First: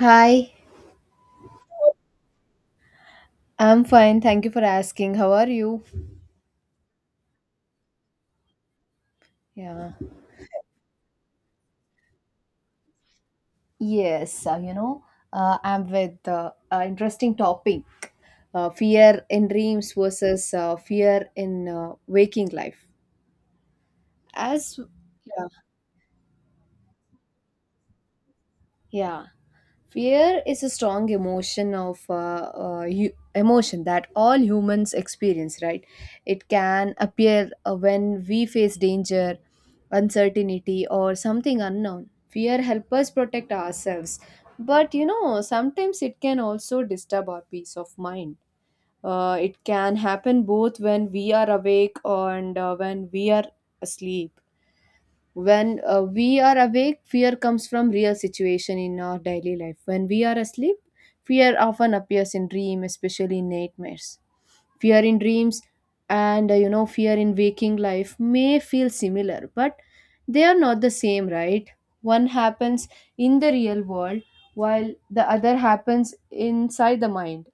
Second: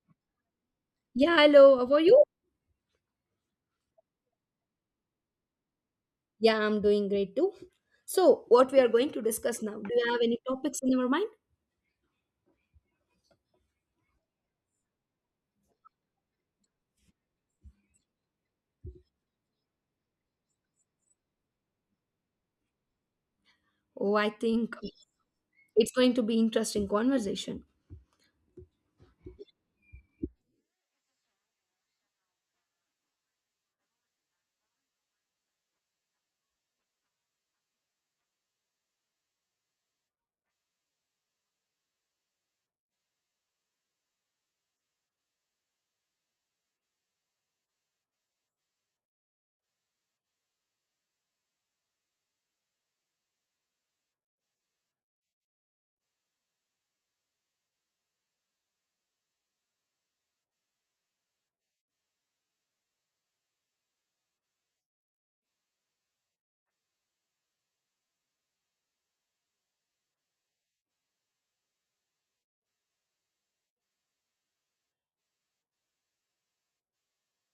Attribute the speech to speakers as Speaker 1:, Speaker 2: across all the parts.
Speaker 1: Hi,
Speaker 2: Yeah, hello. How are you?
Speaker 1: I'm fine. Thank you for asking. How are you?
Speaker 2: Yeah, I'm doing great too. So, what we are going to discuss now? Do
Speaker 1: Yeah.
Speaker 2: you have any topics in your mind?
Speaker 1: Yes, I'm with an interesting topic, fear in dreams versus fear in waking life.
Speaker 2: Oh, I think
Speaker 1: As yeah,
Speaker 2: it's going to be interesting conversation.
Speaker 1: yeah. Fear is a strong emotion of emotion that all humans experience, right? It can appear when we face danger, uncertainty, or something unknown. Fear helps us protect ourselves, but you know sometimes it can also disturb our peace of mind. It can happen both when we are awake and when we are asleep. When we are awake, fear comes from real situation in our daily life. When we are asleep, fear often appears in dream, especially in nightmares. Fear in dreams and you know fear in waking life may feel similar, but they are not the same, right? One happens in the real world, while the other happens inside the mind.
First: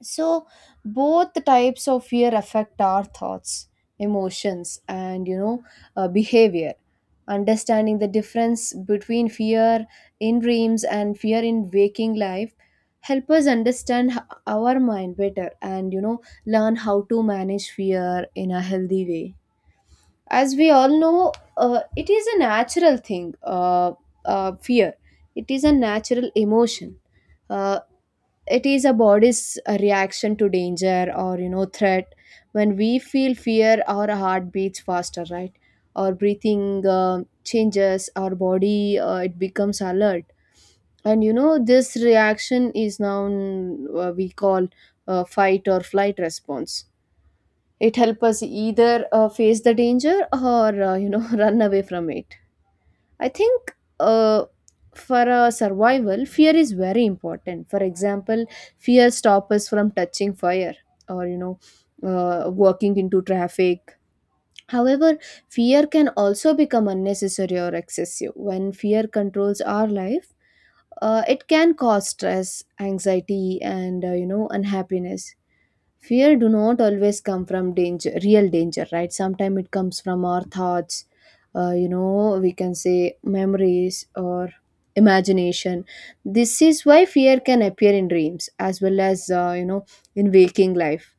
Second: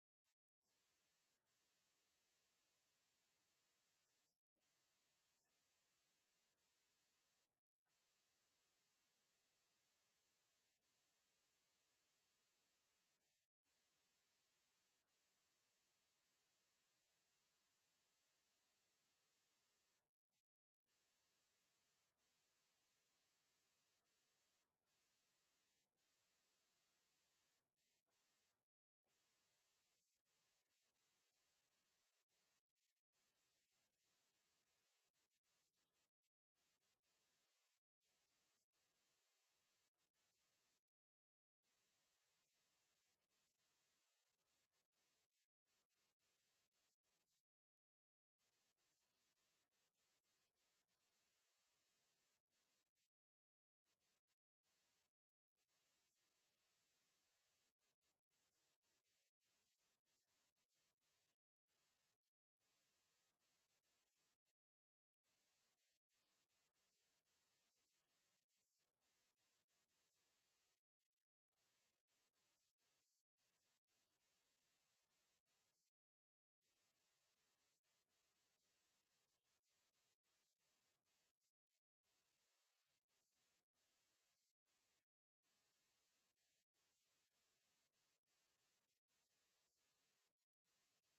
Speaker 1: So both types of fear affect our thoughts, emotions, and you know behavior. Understanding the difference between fear in dreams and fear in waking life help us understand our mind better, and you know learn how to manage fear in a healthy way. As we all know, it is a natural thing. Fear, it is a natural emotion. Uh, it is a body's reaction to danger or you know threat. When we feel fear, our heart beats faster, right? Our breathing changes. Our body, it becomes alert, and you know this reaction is now we call fight or flight response. It helps us either face the danger or you know run away from it. I think for a survival, fear is very important. For example, fear stops us from touching fire, or you know, walking into traffic. However, fear can also become unnecessary or excessive. When fear controls our life, it can cause stress, anxiety, and you know, unhappiness. Fear do not always come from danger, real danger, right? Sometimes it comes from our thoughts, you know we can say memories or imagination. This is why fear can appear in dreams as well as you know in waking life.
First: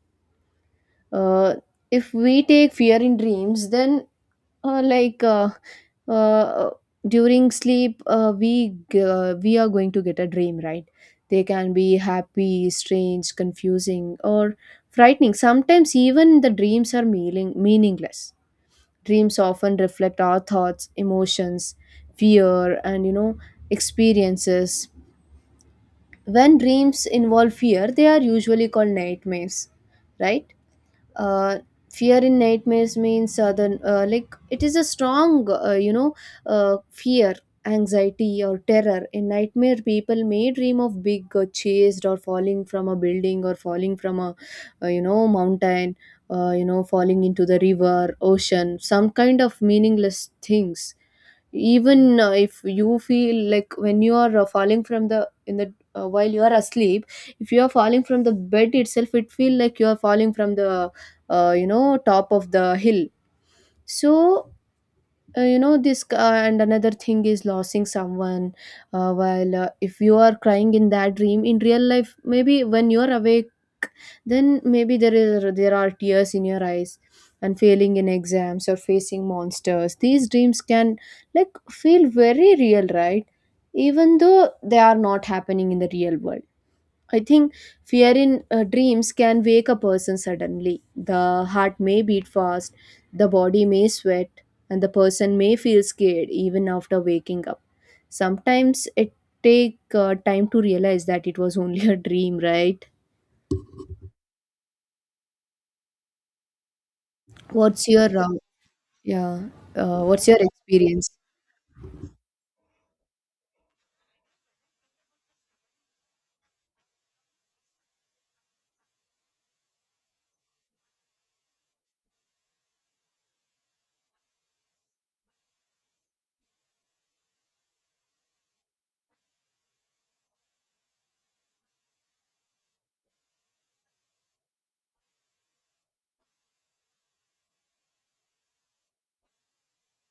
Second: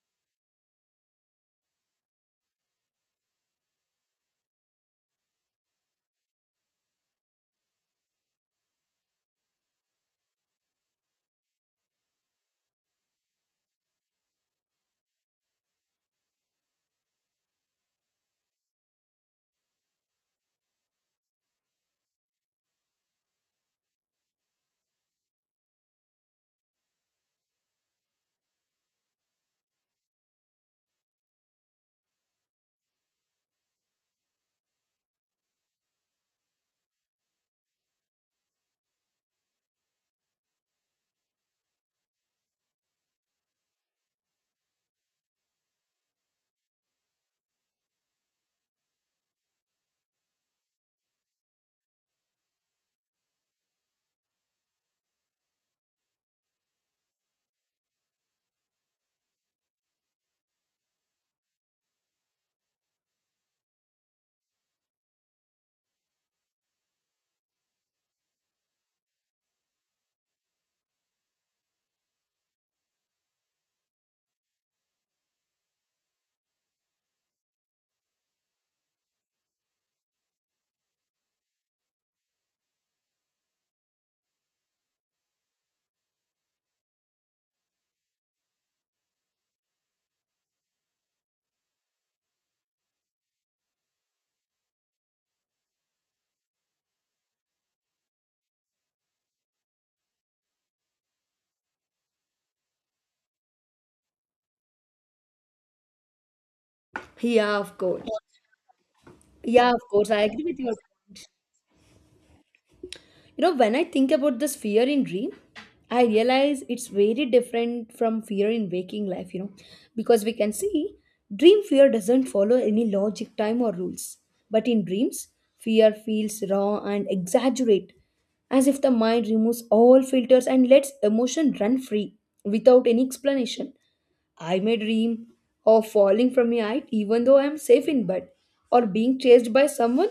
Speaker 1: uh, if we take fear in dreams, then uh, like uh, uh, during sleep, we we are going to get a dream, right? They can be happy, strange, confusing, or frightening. Sometimes even the dreams are meaningless. Dreams often reflect our thoughts, emotions, fear, and you know experiences. When dreams involve fear, they are usually called nightmares, right? uh, Fear in nightmares means like it is a strong you know fear, anxiety, or terror. In nightmare, people may dream of big, chased, or falling from a building, or falling from a you know mountain, you know falling into the river, ocean, some kind of meaningless things. Even if you feel like when you are falling from the in the while you are asleep, if you are falling from the bed itself, it feel like you are falling from the you know top of the hill. So you know this, and another thing is losing someone. While if you are crying in that dream, in real life maybe when you are awake, then maybe there are tears in your eyes, and failing in exams or facing monsters, these dreams can like feel very real, right, even though they are not happening in the real world. I think fear in dreams can wake a person suddenly. The heart may beat fast, the body may sweat, and the person may feel scared even after waking up. Sometimes it take time to realize that it was only a dream, right?
Speaker 2: Yeah, of
Speaker 1: what's
Speaker 2: course.
Speaker 1: your Yeah.
Speaker 2: Yeah, of course, I
Speaker 1: What's your
Speaker 2: agree.
Speaker 1: experience?
Speaker 2: You know, when I think about this fear in dream, I realize it's very different from fear in waking life, you know, because we can see dream fear doesn't follow any logic, time, or rules. But in dreams, fear feels raw and exaggerate, as if the mind removes all filters and lets emotion run free without any explanation. I may dream of falling from a height even though I am safe in bed, or being chased by someone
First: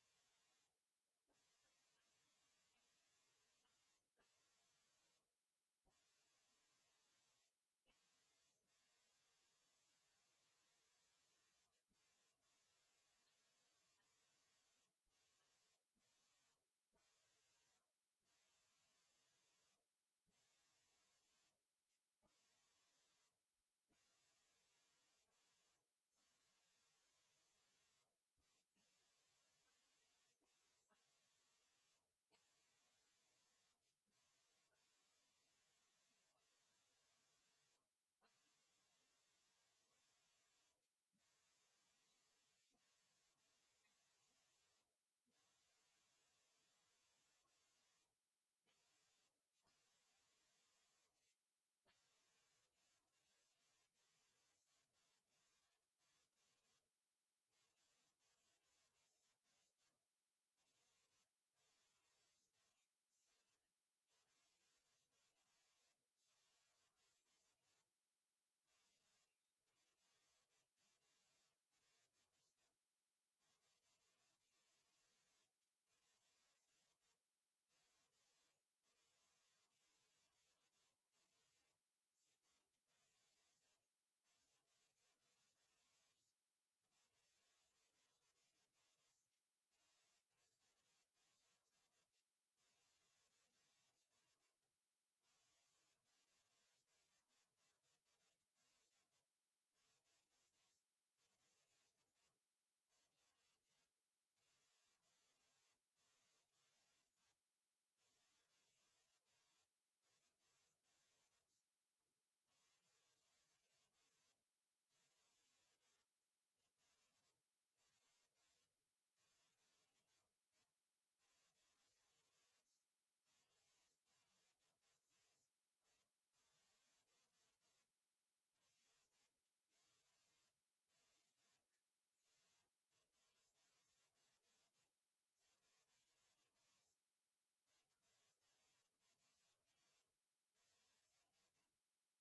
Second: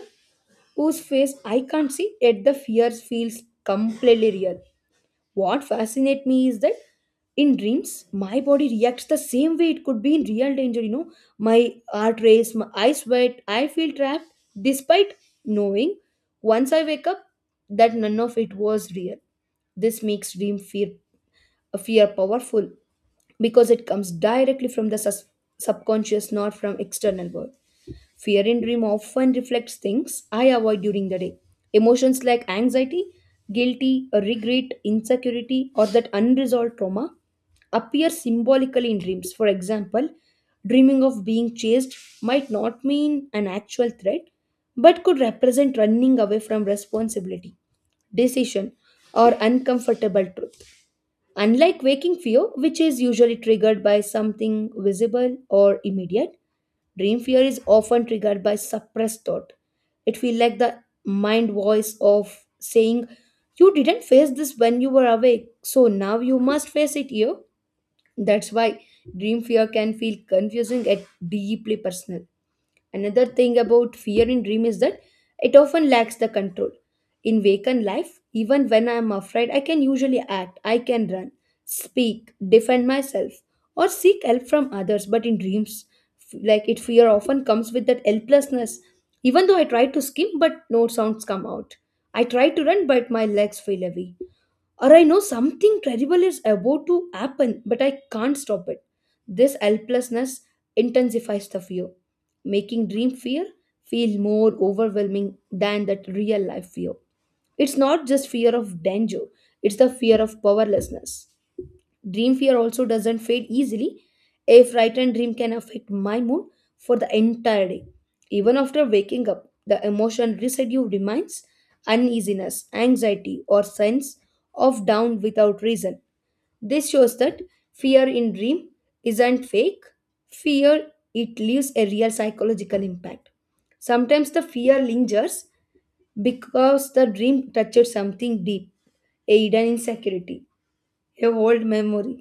Speaker 2: whose face I can't see, yet the fear feels completely real. What fascinates me is that in dreams, my body reacts the same way it could be in real danger. You know, my heart race, my eyes sweat, I feel trapped, despite knowing once I wake up that none of it was real. This makes dream fear powerful because it comes directly from the subconscious, not from external world. Fear in dream often reflects things I avoid during the day. Emotions like anxiety, guilty, regret, insecurity, or that unresolved trauma appear symbolically in dreams. For example, dreaming of being chased might not mean an actual threat, but could represent running away from responsibility, decision, or uncomfortable truth. Unlike waking fear, which is usually triggered by something visible or immediate, dream fear is often triggered by suppressed thought. It feels like the mind voice of saying, "You didn't face this when you were awake, so now you must face it here." That's why dream fear can feel confusing and deeply personal. Another thing about fear in dream is that it often lacks the control. In waken life, even when I am afraid, I can usually act, I can run, speak, defend myself, or seek help from others. But in dreams, f- like it fear often comes with that helplessness. Even though I try to scream, but no sounds come out. I try to run, but my legs feel heavy, or I know something terrible is about to happen, but I can't stop it. This helplessness intensifies the fear, making dream fear feel more overwhelming than that real life fear. It's not just fear of danger, it's the fear of powerlessness. Dream fear also doesn't fade easily. A frightened dream can affect my mood for the entire day. Even after waking up, the emotion residue remains uneasiness, anxiety, or sense of down without reason. This shows that fear in dream isn't fake. Fear, it leaves a real psychological impact. Sometimes the fear lingers because the dream touches something deep, a hidden insecurity, a old memory,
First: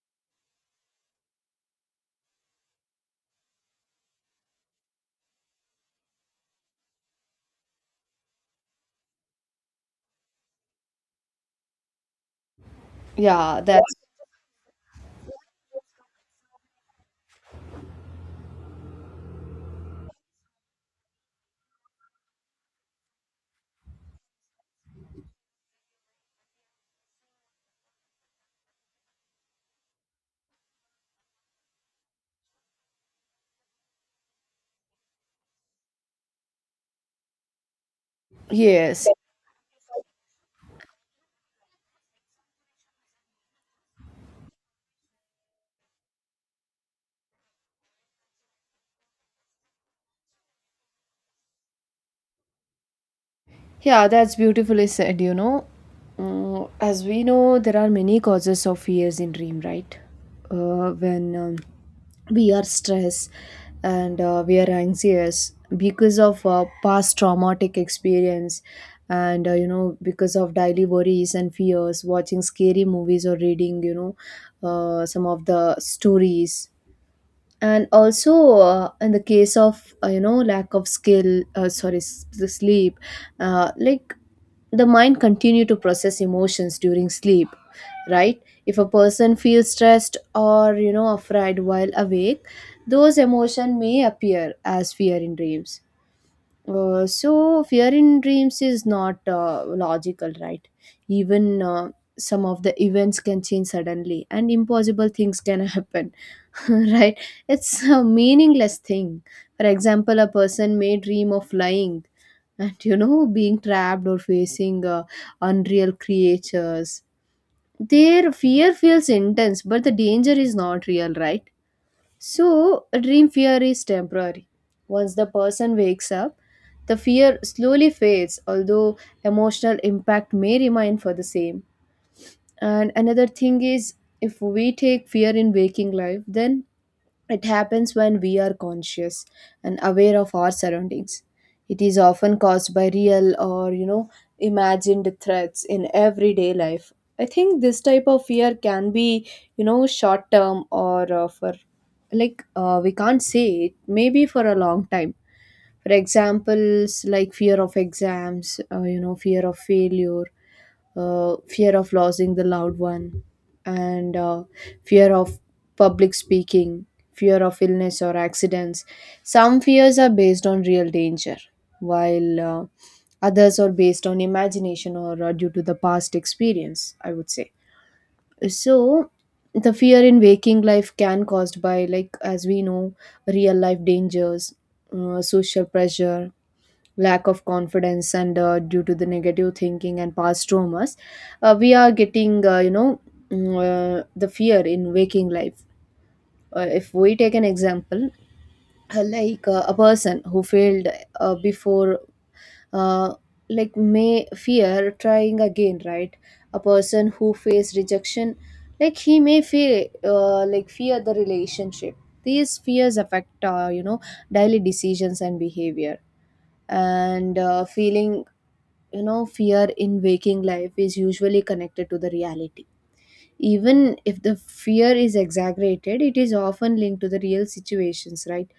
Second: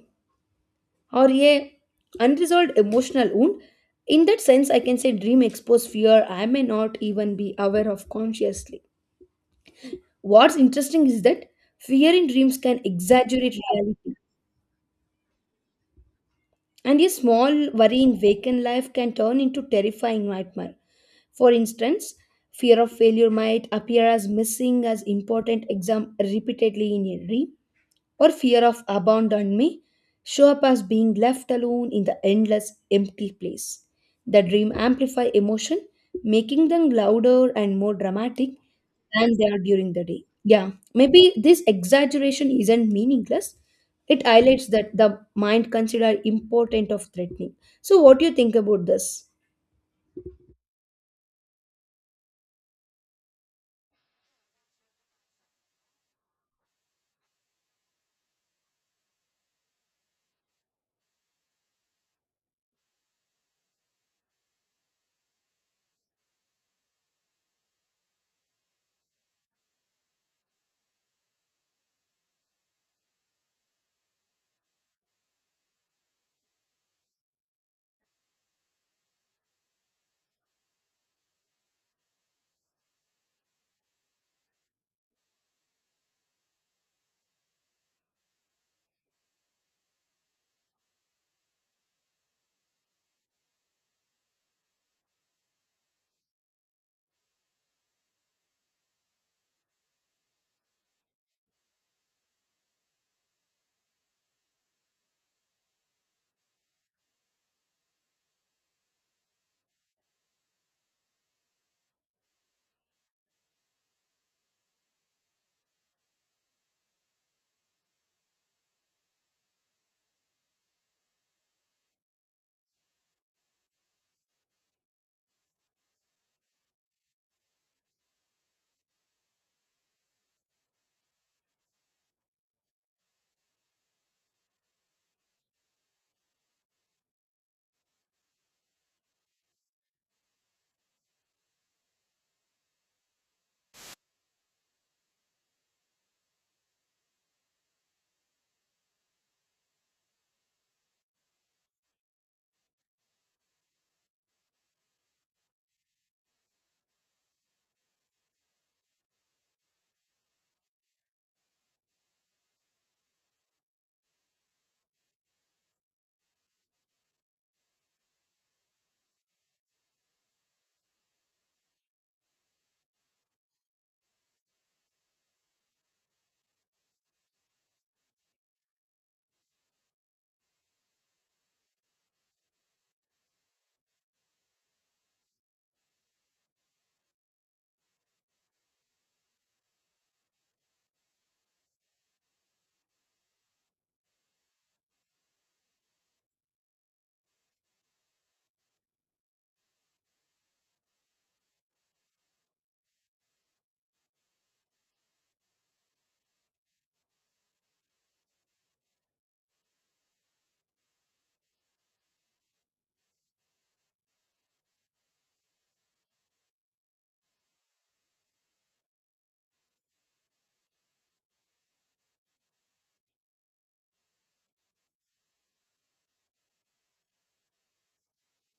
Speaker 2: or a unresolved emotional wound. In that sense, I can say dream expose fear I may not even be aware of consciously. What's interesting is that fear in dreams can exaggerate
Speaker 1: Yeah, that's
Speaker 2: reality, and a small worry in waking life can turn into terrifying nightmare. For instance, fear of failure might appear as missing as important exam repeatedly in a dream, or fear of abandonment may show up as being left alone in the endless empty place. The dream amplify emotion, making them louder and more dramatic
Speaker 1: yes.
Speaker 2: than they are during the day. Yeah, maybe this exaggeration isn't meaningless. It highlights that the mind consider important of threatening. So what do you think about this?
Speaker 1: Yeah, that's beautifully said, you know. Mm, as we know, there are many causes of fears in dream, right? When we are stressed, and we are anxious because of past traumatic experience, and you know because of daily worries and fears, watching scary movies or reading you know some of the stories, and also in the case of you know lack of skill, sorry, the sleep. Like the mind continue to process emotions during sleep, right? If a person feels stressed or you know afraid while awake, those emotions may appear as fear in dreams. So fear in dreams is not logical, right? Even some of the events can change suddenly, and impossible things can happen, right? It's a meaningless thing. For example, a person may dream of flying and you know being trapped or facing unreal creatures. Their fear feels intense, but the danger is not real, right? So, dream fear is temporary. Once the person wakes up, the fear slowly fades, although emotional impact may remain for the same. And another thing is, if we take fear in waking life, then it happens when we are conscious and aware of our surroundings. It is often caused by real or, you know, imagined threats in everyday life. I think this type of fear can be, you know, short term, or for like we can't say it, maybe for a long time. For examples like fear of exams, you know, fear of failure, fear of losing the loved one, and fear of public speaking, fear of illness or accidents. Some fears are based on real danger, while others are based on imagination or due to the past experience, I would say. So, the fear in waking life can caused by like as we know real life dangers, social pressure, lack of confidence, and due to the negative thinking and past traumas, we are getting you know, mm, the fear in waking life. If we take an example, a person who failed before, uh, like may fear trying again, right? A person who faced rejection, like he may fear like fear the relationship. These fears affect you know daily decisions and behavior, and feeling, you know fear in waking life is usually connected to the reality. Even if the fear is exaggerated, it is often linked to the real situations, right?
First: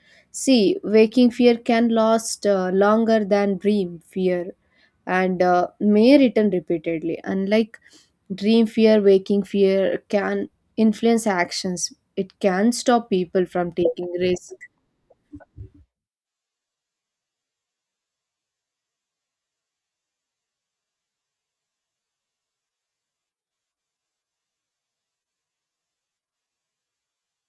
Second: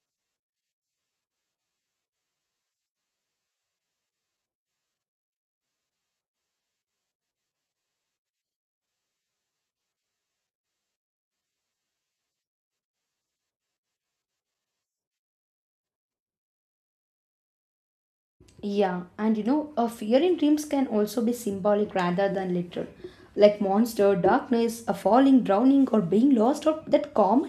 Speaker 1: See, waking fear can last longer than dream fear, and may return repeatedly. Unlike dream fear, waking fear can influence actions. It can stop people from taking risks.
Speaker 2: Yeah, and you know, a fear in dreams can also be symbolic rather than literal, like monster, darkness, a falling, drowning, or being lost, or that common